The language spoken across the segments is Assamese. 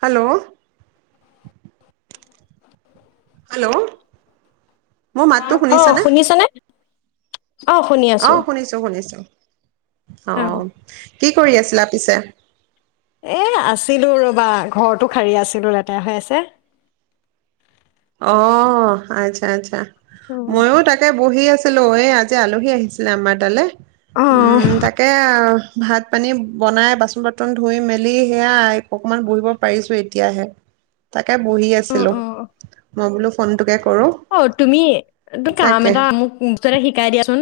হেল্ল' [unintelligible] হেল্ল' মোৰ মাতটো শুনিছানে অ শুনি আছো আহ শুনিছো শুনিছো অ কি কৰি আছিলা পিছে এ আছিলো ৰবা ঘৰটো খাৰী আছিলো লেতেৰা হৈ আছে। অ আচ্ছা আচ্ছা অ ময়ো তাকে বহি আছো আছিলো এই আজি আলহী আহিছিলে আমাৰ তালে। অ উম তাকে ভাত পানী বনাই বাচন বৰ্তন ধুই মেলি সেয়া অকমান বহিব পাৰিছো এতিয়াহে তাক তে বহি অ আছিলো অ মই বোলো ফোনটোকে কৰো অ তুমি ত কাম তাকে এটা মোক মুচতে শিকাই দিয়াচোন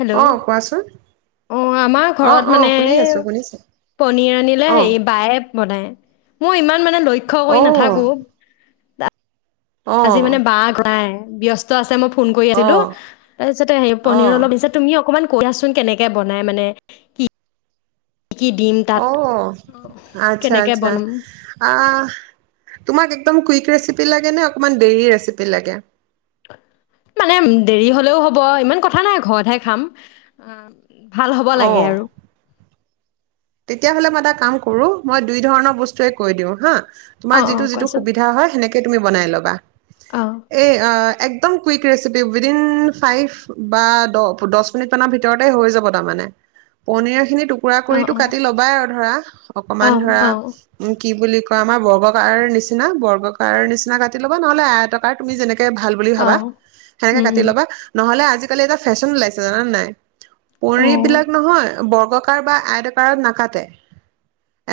হেল্ল' অ কোৱাচোন অ' আমাৰ অ ঘৰত অ মানে শুনি এই আছো শুনিছো পনীৰ আনিলে অ হেৰি বায়ে বনায়। মই ইমান মানে লক্ষ্য় অ কৰি নাথাকো [unintelligible] আজি মানে অ বাঘ নাই ব্যস্ত আছে মোৰ অ অল অ কচোন কেনেকে বনাই মানে কি কি দিম তাত অ আচ্ছা কেনেকে আচ্ছা বনাম আ তোমাক একদম কুইক। ৰেচিপি লাগে নে অকণমান দেৰি ৰেচিপি লাগে মানে দেৰি হলেও হ'ব ইমান কথা নাই ঘৰতহে খাম আহ ভাল হ'ব লাগে অ', আৰু তেতিয়াহ'লে মই এটা কাম কৰোঁ মই দুই ধৰণৰ বস্তুৱে কৈ দিওঁ হা তোমাৰ অ' যিটো অ' যিটো কোৱাচোন সুবিধা হয় সেনেকে তুমি বাই ল'বা অ' এই আহ একদম হৈ যায় বা পাচ দহ মিনিট মানত ভিতৰত হৈ যাব মানে তাৰ পিছত অ 'বাই অধৰা অকমান অ' ধৰা অ' উম কি বুলি কয় আমাৰ বৰ্গকাৰ নিচিনা বৰ্গকাৰৰ নিচিনা কাটি ল'বা নহ'লে আয়তকাৰ তুমি যেনেকৈ ভাল বুলি ভাবা অ' সেনেকে উম কাটি উম ল'বা নহলে আ আজিকালি এটা ফেশ্বন ওলাইছে জানা নাই অ' পৰি বিলাক নহয় বৰ বৰ্গাকাৰ বা আয়তকাৰ [unintelligible] নাকাতে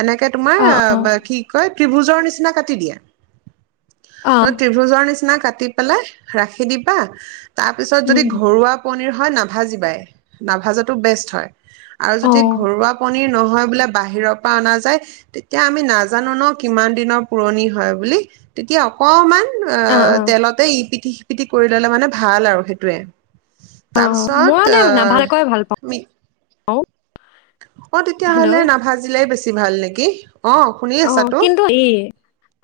এনেকে তোমাৰ অ' অ' কি কয় ত্ৰিভুজৰ নিচিনা কাটি দিয়া অ' ত্ৰিভুজৰ নিচিনা কাট কাটি পেলাই ৰাখি দিবা তাৰ পিছত যদি উম ঘৰুৱা পনিৰ হয় নাভাজিবাই নাভাজাতো বেষ্ট হয় আৰু অ' যদি ঘৰুৱা নহয় বোলে বাহিৰৰ পৰা অনা যায় তেতিয়া আমি নাজানো ন কিমান দিনৰ পুৰণি হয় বুলি তেতিয়া অকমান অ তেলতে ই পিঠি পিটিকি কৰি ললে মানে ভাল আৰু সেইটোৱে অ' মই তাৰপিছত পিত অ অ তেতিয়াহ'লে নাভাজিলে বেছি ভাল নেকি অ শুনি অ আছাতো কিন্তু এ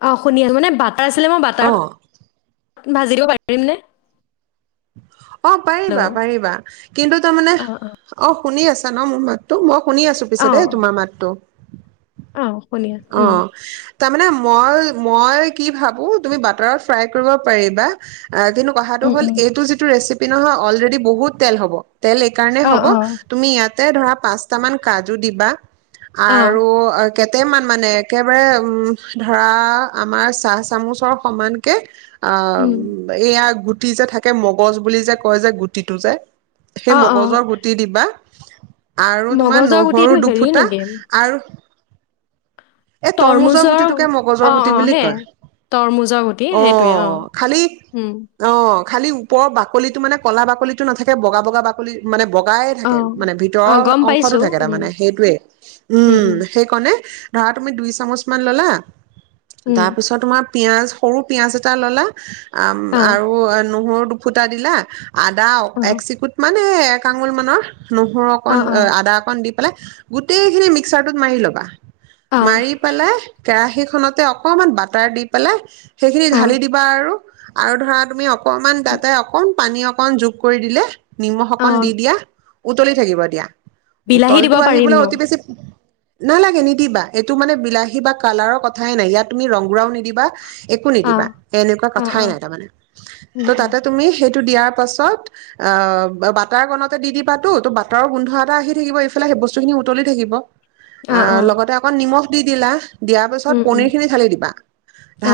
অ শুনি মানে বাটাৰ আছিলে মই অ বাটাৰত ভাজি দিব পাৰিমনে অ পাৰিবা পাৰিবা কিন্তু তাৰমানে অ' অ শুনি আছো জান মোৰ মাতটো মই শুনি আছো পিছে অ' দেই তোমাৰ মাতটো অ শুনি আছোঁ অ উম তাৰ মে মই মই কি ভাবো তুমি বাটাৰত ফ্ৰাই কৰিব পাৰিবা অ আজিনো কথাাটো উম হ'ল উম এইটো যিটো ৰেচিপি পি নহয় অলৰেডি বহুত তেল হ'ব তেল এই কাৰণে অ' হ'ব অ' তুমি ইয়াত তাতে ধৰা পাঁচটামান কাজু দিবা। অ' আৰু [unintelligible] মানে একেবাৰে উম ধৰা আমাৰ চাহ চামুচৰ সমানকে অ' উম এইয়া। গুটি যে থাকে, মগজ বুলি যে কয় যে, গুটিটো যে। সেই অ' অ' মগজৰ গুটি দিবা। আৰু তোমাৰ মগজৰ গুটিটো নহৰু হেৰি দুফুটা নেকি আৰু এই তৰমুজৰ গুটিটোকে মগজৰ অ গুটি অ বুলি সেই কয় তৰমুজৰ গুটি সেইটোৱে অ', খালি উম অ। খালি ওপৰৰ বাকলিটো মানে কলা বাকলিটো নাথাকে বগা বগা বাকলি মানে বগাই অ থাকে মানে অ ভিতৰৰ গম অংশতটো পাইছোঁ থাকে উম তাৰমানে সেইটোয়ে উম সেইকাৰণে ধৰা তুমি দুই চামুচমান ল'লা উম তাৰপিছত তোমাৰ পিয়াজ সৰু পিয়য়াজ এটা ল'লা। অ আৰু নহৰু ফুটা দিলা। আদা অ এক্সিকুট মান [unintelligible] আঙুল মানৰ নহৰু অ অকণ, অ আদা অকণ দি [unintelligible] গোটেইখিনি মিক্সাৰটোত মাৰি ল'বা। অ মাৰি পেলাই। কেৰাহী খনতে অকমান বাটাৰ দি পেলাই সেইখিনি অ ঢালি দিবা আৰু আৰু ধৰা তুমি অ অকণমান তাতেই অকণ পানী অকন যোগ কৰি দিলে নিমখ অ অকণ দি দিয়া। উতলি থাকিব দিয়া। বিলাহী দিব উতলটো আহিবলৈ পাৰিমনো অতি বেছি নালাগে নিদিবা এইটো মানে বিলাহী বা কালাৰৰ কথায়ে নাই, ইয়াত তুমি ৰংগুৰাও নিদিবা। একো অ নিদিবা এনেকুৱা অ কথাই অ নাই তাৰমানে উম ত' উম তাতে তুমি সেই টো দিয়াৰ পাছত অ বাটাৰ কনতে দি দিবা টো ত বাটাৰৰ গোন্ধ এটা আহি থাকিব এইফালে সেই বস্তু খিনি উতলি থাকিব। অ' লগতে নিমখ দি দিলা। দিয়াৰ পিছত উম উম পনীৰ খিনি ঢালি দিবা,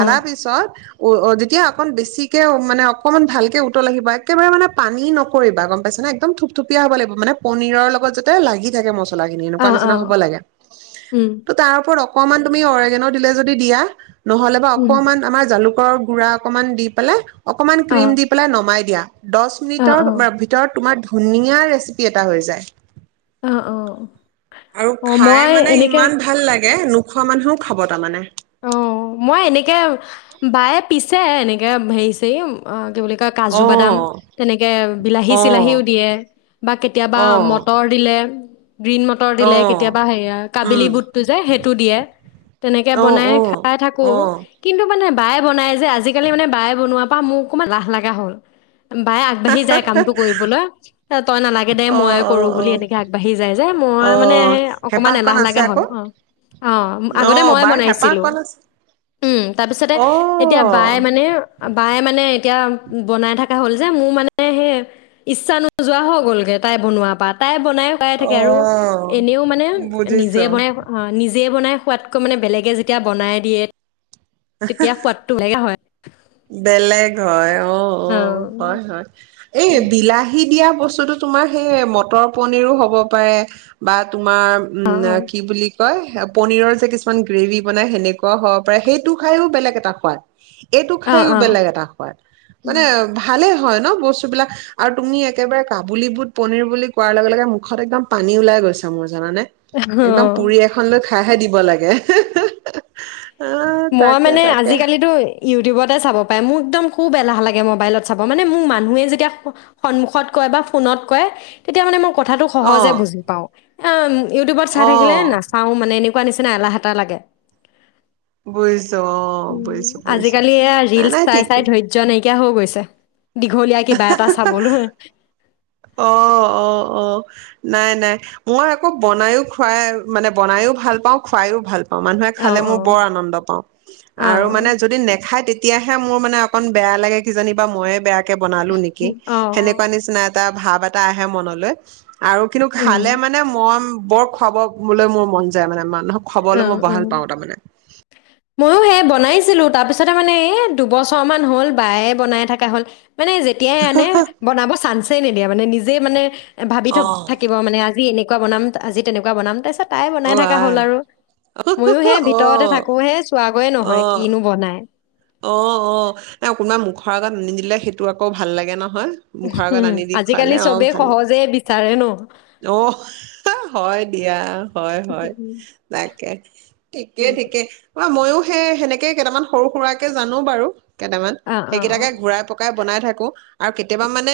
অ পিছত [unintelligible] যেতিয়া অকণ বেছিকে মানে অকণমান ভালকে উতল আহিব একেবাৰে মানে পানী নকৰিবা গম পাইছেনেে একদম থুপথুপীয়া হ'ব লাগিব মানে পনীৰৰ লগত যাতে লাগি থাকে মছলা [unintelligible] লা খিনি অ এনেকুৱা অ নিচিনা হ'ব লাগে। উম তাৰ ওপৰত অকমান তুমি অৰিগেন'দিলে যদি দিয়া। নহ'লে বা উম অকমান আমাৰ জালুকৰ খুৰা অকনমান দি পেলাই অকমান অ ক্ৰীম দি পেলাই নমাই দিয়া। দহ অ অ মিনিটৰ ভিতৰত তোমাৰ। ধুনীয়া ৰেচিপি এটা হৈ যায়। অ', অ', অ। আৰু খাই মই মানে এনেকে ইমান ভাল লাগে [unintelligible] নোখোৱা মানুহও খাব তাৰমানে। অ' মই এনেকে বায়ে পিছে এনেকে হেৰিছেৰি কি বুলি কাজু বাদাম অ', তেনেক বিলাহী চিলাহীও অ', দিয়ে বা কেতিয়াবা অ', মটৰ দিলে। গ্ৰীণ মটৰ দিলে অ', কেতিয়াবা হেৰিয়া কাবিলি উম, বুটটো যে সেইটো দিয়ে তেনেকে অ', বনাই অ', খা [unintelligible] থাকো, অ', কিন্তু মানে বায়ে বনাই যে আজিকালি মানে বায়ে বনোৱা। [unintelligible] মোৰ অকণমান লাহ লগা হ'ল। বায়ে আগবাঢ়ি যায় কামটো কৰিবলৈ তই নালাগে দে মইে কৰো বুলি অ', এনেকে আগবাঢ়ি যায় যে মই মানে অ', সেই অকমান হেঁপাহকণ এলাহ আছে লগা হল আকৌ অ', অ' আগতে অ', মই বাৰ বনাইছিলো। হেঁপাহকণ আছে উম, তাৰপিছতে এতিয়া বায়ে অ', মানে বায়ে মানে এতিয়া বনাই থকা হ'ল যে মোৰ মানে সেই ইচ্ছা নোযোৱা হৈ গ'লগে তাই বনোৱাৰ পৰা তাই বনাই খাই থাকে আৰু অ', এনেও মানে নিজে বুজিছোঁ বনাই অ' নিজে বনাই। [unintelligible] মানে বেলেগে যেতিয়া বনাই [unintelligible] তেতিয়া সোৱাদটো [unintelligible] হয়। বেলেগ হয় অঁ, অ', অঁ হয়-হয়, এই উম, উম, বিলাহী দিয়া বস্তু বস্তুটো তোমাৰ সেই মটৰ পনীৰো হ'ব পাৰে বা তোমাৰ অ', উম অ', কি বুলি [unintelligible] পনীৰৰ যে কিছুমান গ্ৰেভী বনাই সেনেকুৱা হব পাৰে সেইটো খাইও বেলেগ এটা সোৱাদ। অ', খায়ো অ', বেলেগ এটা সোৱাদ মানে উম, ভালে হয় ন বস্তুবিলাক আৰু তুমি একেবাৰে কাবুলী বুট পনিৰ বুলি কোৱাৰ লগে লগে মুখত একদম পানী ওলাই গৈছ মই জানানে একদম অ', পুৰি এখন লৈ খাইহে দিব লাগে আহ মই তাকে মানে তাকে আজিকালিতো ইউটিউবত প মোক একম খুব বাহ লাগে মবাইলত চাব মানে মোক মানুহে যেতিয়া সন্মুখত কয় বা ফোনত কয় তেতিয়া মানে ম কথাটো অ সহজে বুজি পাওঁ অ ইউটিউবত চাই থাকে অ', নাচাও মানে এনে চি এলাহ লাগে বুইিছো অ উম, বুজিছো বুইিছো নাই নাই ঠিকে কিয়া হৈ গৈছে দীঘলীয়া কিবা এটা চাবলৈ অ অ অ নাই নাই মই আকৌ বনাইো খুৱাই মানে বনাইো ভাল পাওঁ খুৱাইও ভাল পাওঁ মানুহে অ খালে অ মোৰ বৰ আনন্দ পাওঁ অ আৰু মানে যদি নেখায় তেতিয়া তেতিয়াহে মোৰ মানে অকণ বেয়া লাগে কিজানী বা ময়ে বেয়া কে বনালো নেকি অ সেনেকুৱা নিচিননা এটা ভাৱ এটা আহে মনলৈ আৰু কিন্তু উম খালে মানে মই বৰ খুৱাবলৈ মোৰ মন যায় মানে মানুহ খবলৈ মই অ বাহাল পাওঁ তাৰমানে ময়ো সে বনাইছিলো তাৰ পিছতে মানে এ দুবছৰ মান হ'ল বায়ে বনাই থকা হ'ল মানে যেতিয়াই আনে বনাব চানছে নিদিয়া মানে নিজে মানে ভাবি থা অ', থাকিব মানে আজি এনে এনেকুৱা বনাম আজি তেনেকুৱা বনাম তাৰপিছত তাই বনাই অ', থকা আই হ'ল আৰু মইয়ো হে ভিতৰতে অ', থাকো হে একোৱেই নহয় অ', কিনো বনাই অ অ নাই কোনোবা মুখৰ আগত নি নিদিলে সেইটো আকৌ ভাল লাগে ন উম আজিকালি চবে ভাল লাগে। সহজে বিচাৰে ন অ হয় দিয়া হয় হয় উম, তাকে ঠিকে উম, ঠিকে বা মইো সে সেনেকে কেইটামান সৰু সুৰাৰাকে জানো বাৰু কেইটামান অ অ অ সেইকেইটাকে ঘুৰাই পকাই বনাই থাক ক' আৰু কেতিয়াবা মানে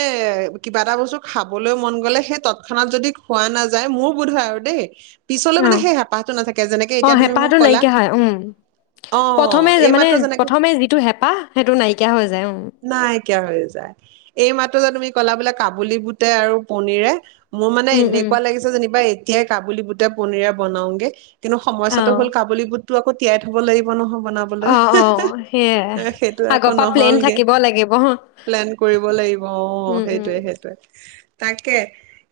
কিবা এটা বস্তু খাবলৈও মন গ'লে সেই ত খানাত যদি খোৱা নাযায় মোৰো বোধয় আৰু দেই পিছলৈ অ মানে সেই হেঁপাহটো নাথাকে যেনেকে অ এতিয়া তুমি মোক হেপাহটো ক'লা নাইকিয়া হয় উম অ প্ৰথমে যে এই মানে মাত্ৰ যেনেকে প্ৰথমে যিটো হেপাহ সেইটো নাইকিয়া হৈ যায় উম নাইকিয়া হৈ যায় এই মাত্ৰ যে তুমি ক'লা বোলে কাবুলী বুট আৰু পনৰে মোৰ মানে উম উম এনেকুৱা লাগিছে যেনিবা এতিয়াই কাবুলি বুটে পনীৰে বনাওগে কিন্তু সময়্যাতটো অ হল কাবলী বুত তো আকৌ তিয়াই থবাগিব নহব অ অ সেইয়াই সেইটো আকৌ আগৰ পৰা প্লেন নহ'লগে থাকিব লাগিব প্লেন কৰিব লাগিব অ উম উম সেইটয়ে সেইটয়ে তাকে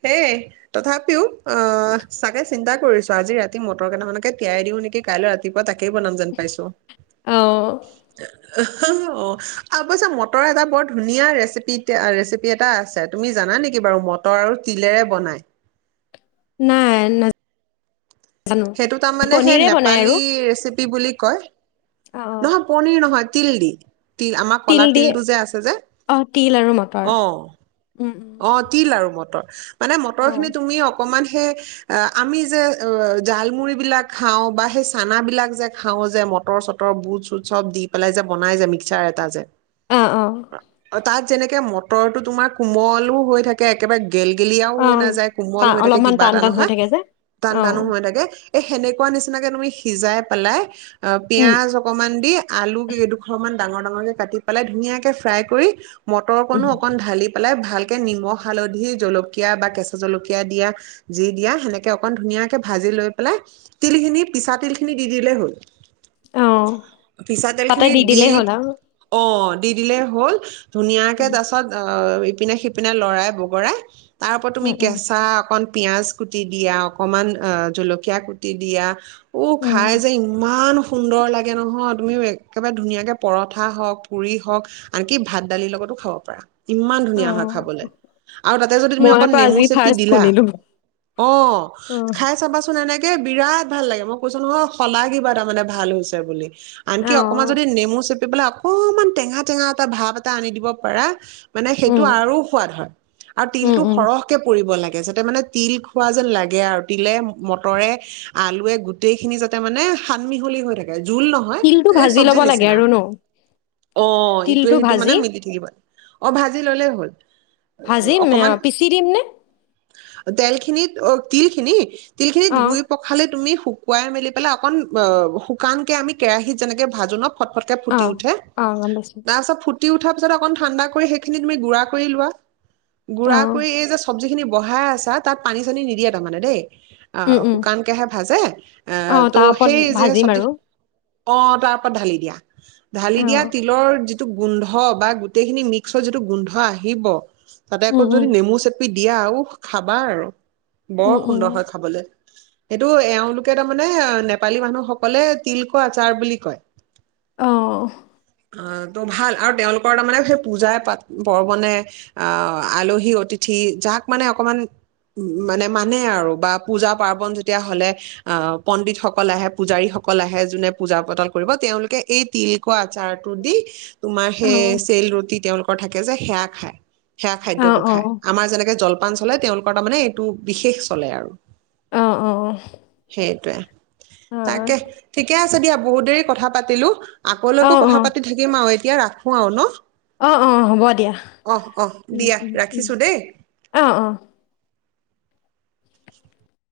সেই তথাপিও আহ চাগে চিন্তা কৰিছো আজি ৰাতি মটৰ কেইটামানকে তিয়াই দিও নেকি কাইলৈ ৰাতিপুৱা তাক তাকেই বনাম যেন পাইছো অ [unintelligible] কৈ মটৰ এটা বৰ ধুনীয়া ৰেচিপি ৰেচিপি এটা আছে তুমি জানা নেকি বাৰু মটৰ আৰু তিলেৰে বনাই নাই ন সেইটো তাৰ মাৱে সেই আৰু নেপালী ৰেচিপি কি বুলি কয় অ অ নহয় পনীৰ নহয় তিল দি তিল আমাৰ কলা তিলটো যে আছে যে অ তিল আৰু মটৰ অ উম উম অ তিল আৰু মত [unintelligible] মানে মটৰ অ খিনি তুমি অকণমান সেই আমি যে অ জালমু়ৰি বিলাক খাও বা সেই চানাবিলাক যে খাও যে মটৰ চটৰ বুট চুট চব দি পেলাই যে বনাই যে মিক্সাৰ এটা যে অ অ [unintelligible] তাত যেনেকে মটৰটো তোমাৰ কোমল হৈ থাকে একেবাৰে গেলগেলীয়াও অ হৈ নাযায় কোমল টা হৈ থাকে অলপমান কিবা টান এটা টান হৈ নহয় থাকে যে টান অ টানো হৈ থাকে এই সেনেকুৱা নিচিনাকে তুমি সিজাই পেলাই অ উম পিয়াজ অকমান দি আলু কেইডোখৰ মান ডাঙৰ ডাঙৰকে কাটি পেলাই ধুনীয়াকে ফ্ৰাই কৰি মটৰকণো উম অকণ ঢালি পেলাই ভাল নিমখ হালধি জলকীয়া বা কেঁচা জলকীয়া দিয়া যি দিয়া সেনেকে অকন ধুনীয়াকে ভাজি লৈ পেলাই তিল খিনি পিছা তিল খিনি দি দিলেই হ'ল অ পিছা তেল তাতে খিনি দি দিলেই হ'ল আৰু অ দি দিলে হ'ল। ধুনীয়াকে উম তাছত [unintelligible] পিনে লৰাই বগৰাই। তাৰ ওপৰত তুমি উম কেঁচা অকন পিয়াঁজ কুটি দিয়া অকমান জলকীয়া কুটি দিয়া। উ উম খাই যে ইমান। সুন্দৰ লাগে নহয় তুমি একেবাৰে ধুনীয়াকে পৰঠা হওক পুৰি হওঁক আনকি ভাত দালিৰ লগতো খাব পাৰা। ইমান অ ধুনীয়া হাত খাবলৈ আৰু তাতে যদি তুমি মই অকন আকৌ নেমু আজি চেপি ফাৰ্ষ্ট দিলা শুনিলো অ' অ খাই চাবাচোন এনে বিৰাট ভাল লাগে মই কৈছোহই, শলাগিবা তাৰ মানে ভাল হৈছে বুলি। আনকি অ অকণমান যদি নেমু চেপ পেলাই অকনমান টেঙা টেঙা এটা ভাপ এটা আনি দিব পাৰা। মানে সেইটো উম আৰু খোৱাদ হয় আৰু উম তিলতো উম সৰহকে কৰিব লাগে যাতে মানে তিল খোৱা যেন লাগে আৰু তিলে, মটৰে, আলুয়ে গোটেই খিনি যাতে মানে সানমিহলি হৈ থাকে। জোল নহয় তিলটো এই ভাজি সবজি ল'ব লাগে নিচিনা আৰু ন অ', ইটোৱে তিলটো সিটো ভাজি মানে মিলি থাকিব অ', ভাজি ললেই হ'ল। ভাজিম, পিচি দিম নে? তেলখিনিত অ', তিল খিনিত? তিল খিনি অ ধুই পখালি তুমি শুকুৱাই মেলি পেলাই অকণ শুকানকে আমি কেৰাহীত যেনেকে ভাজো ন। ফটফটকৈ অ ফুটি উঠে। অ গম পাইছো তাৰপিছত ফু ফুতি উঠাৰ পিছ অকণ ঠাণ্ডা কৰি সেইখিনি তুমি গুড়া কৰি লোৱা। অ গুড়া কৰি এই যে সবজি খিনি। বঢ়াই আছা তাত পানী চানী নিদিয়ে তাৰমানে দেই। আ উম উম শুকানকেহে ভাজে অ এ' তাৰ ত' ওপৰত সেই যে ভাজিম সবজি আৰু অ', তাৰ পৰা ঢালি দিয়া। অ ঢালি দিয়া তিলৰ টো গোন্ধ বা গোটেইখিনি মিক্সহৈ যিটো গোন্ধ আহিব। তাতে আকৌ উম উম যদি নেমু চেপি দিয়া উহ খাবা আৰু বৰ উম উম সুন্দৰ হয় খাবলে। এইটো এওঁলোকে তাৰমানে নেপালী মানুহসকলে তিলক আচাৰ বুলি কয় অ আহ ত' ভাল আৰু তেওঁলোকৰ তাৰমানে সেই পূজাই পাত পৰ্বনে অ আলহী অতিথি যাক মানে অকমান মানে মানে আৰু বা পূজা পাৰ্বন যেতিয়া হ'লে অ পণ্ডিতসকল আহে পূজাৰীসকল আহে যোনে পূজা পাতল কৰিব তেওঁলোকে এই তিল ক আচাৰটো দি তোমাৰ অ সেই চেল ৰুটি তেওঁলোকে থাকে যে সেয়া খায় সেয়া অ অ খাদ্যটো খাই আমাৰ যেনেকে জল জলপান চলে তেওঁলোকৰ তাৰ মানে এইটো বিশেষ চলে আৰু অ অ অ সেইটোৱে অ তাকে ঠিকে আছে দিয়া বহুত দেৰি কথা পাতিলো অ অ আগলৈকো কথা পাতি থাকিম আৰু এতিয়া ৰাখো আৰু ন অ অ হ'ব দিয়া অহ অহ উ দিয়া উ উঅ ৰাখিছো দেই। অ [unintelligible]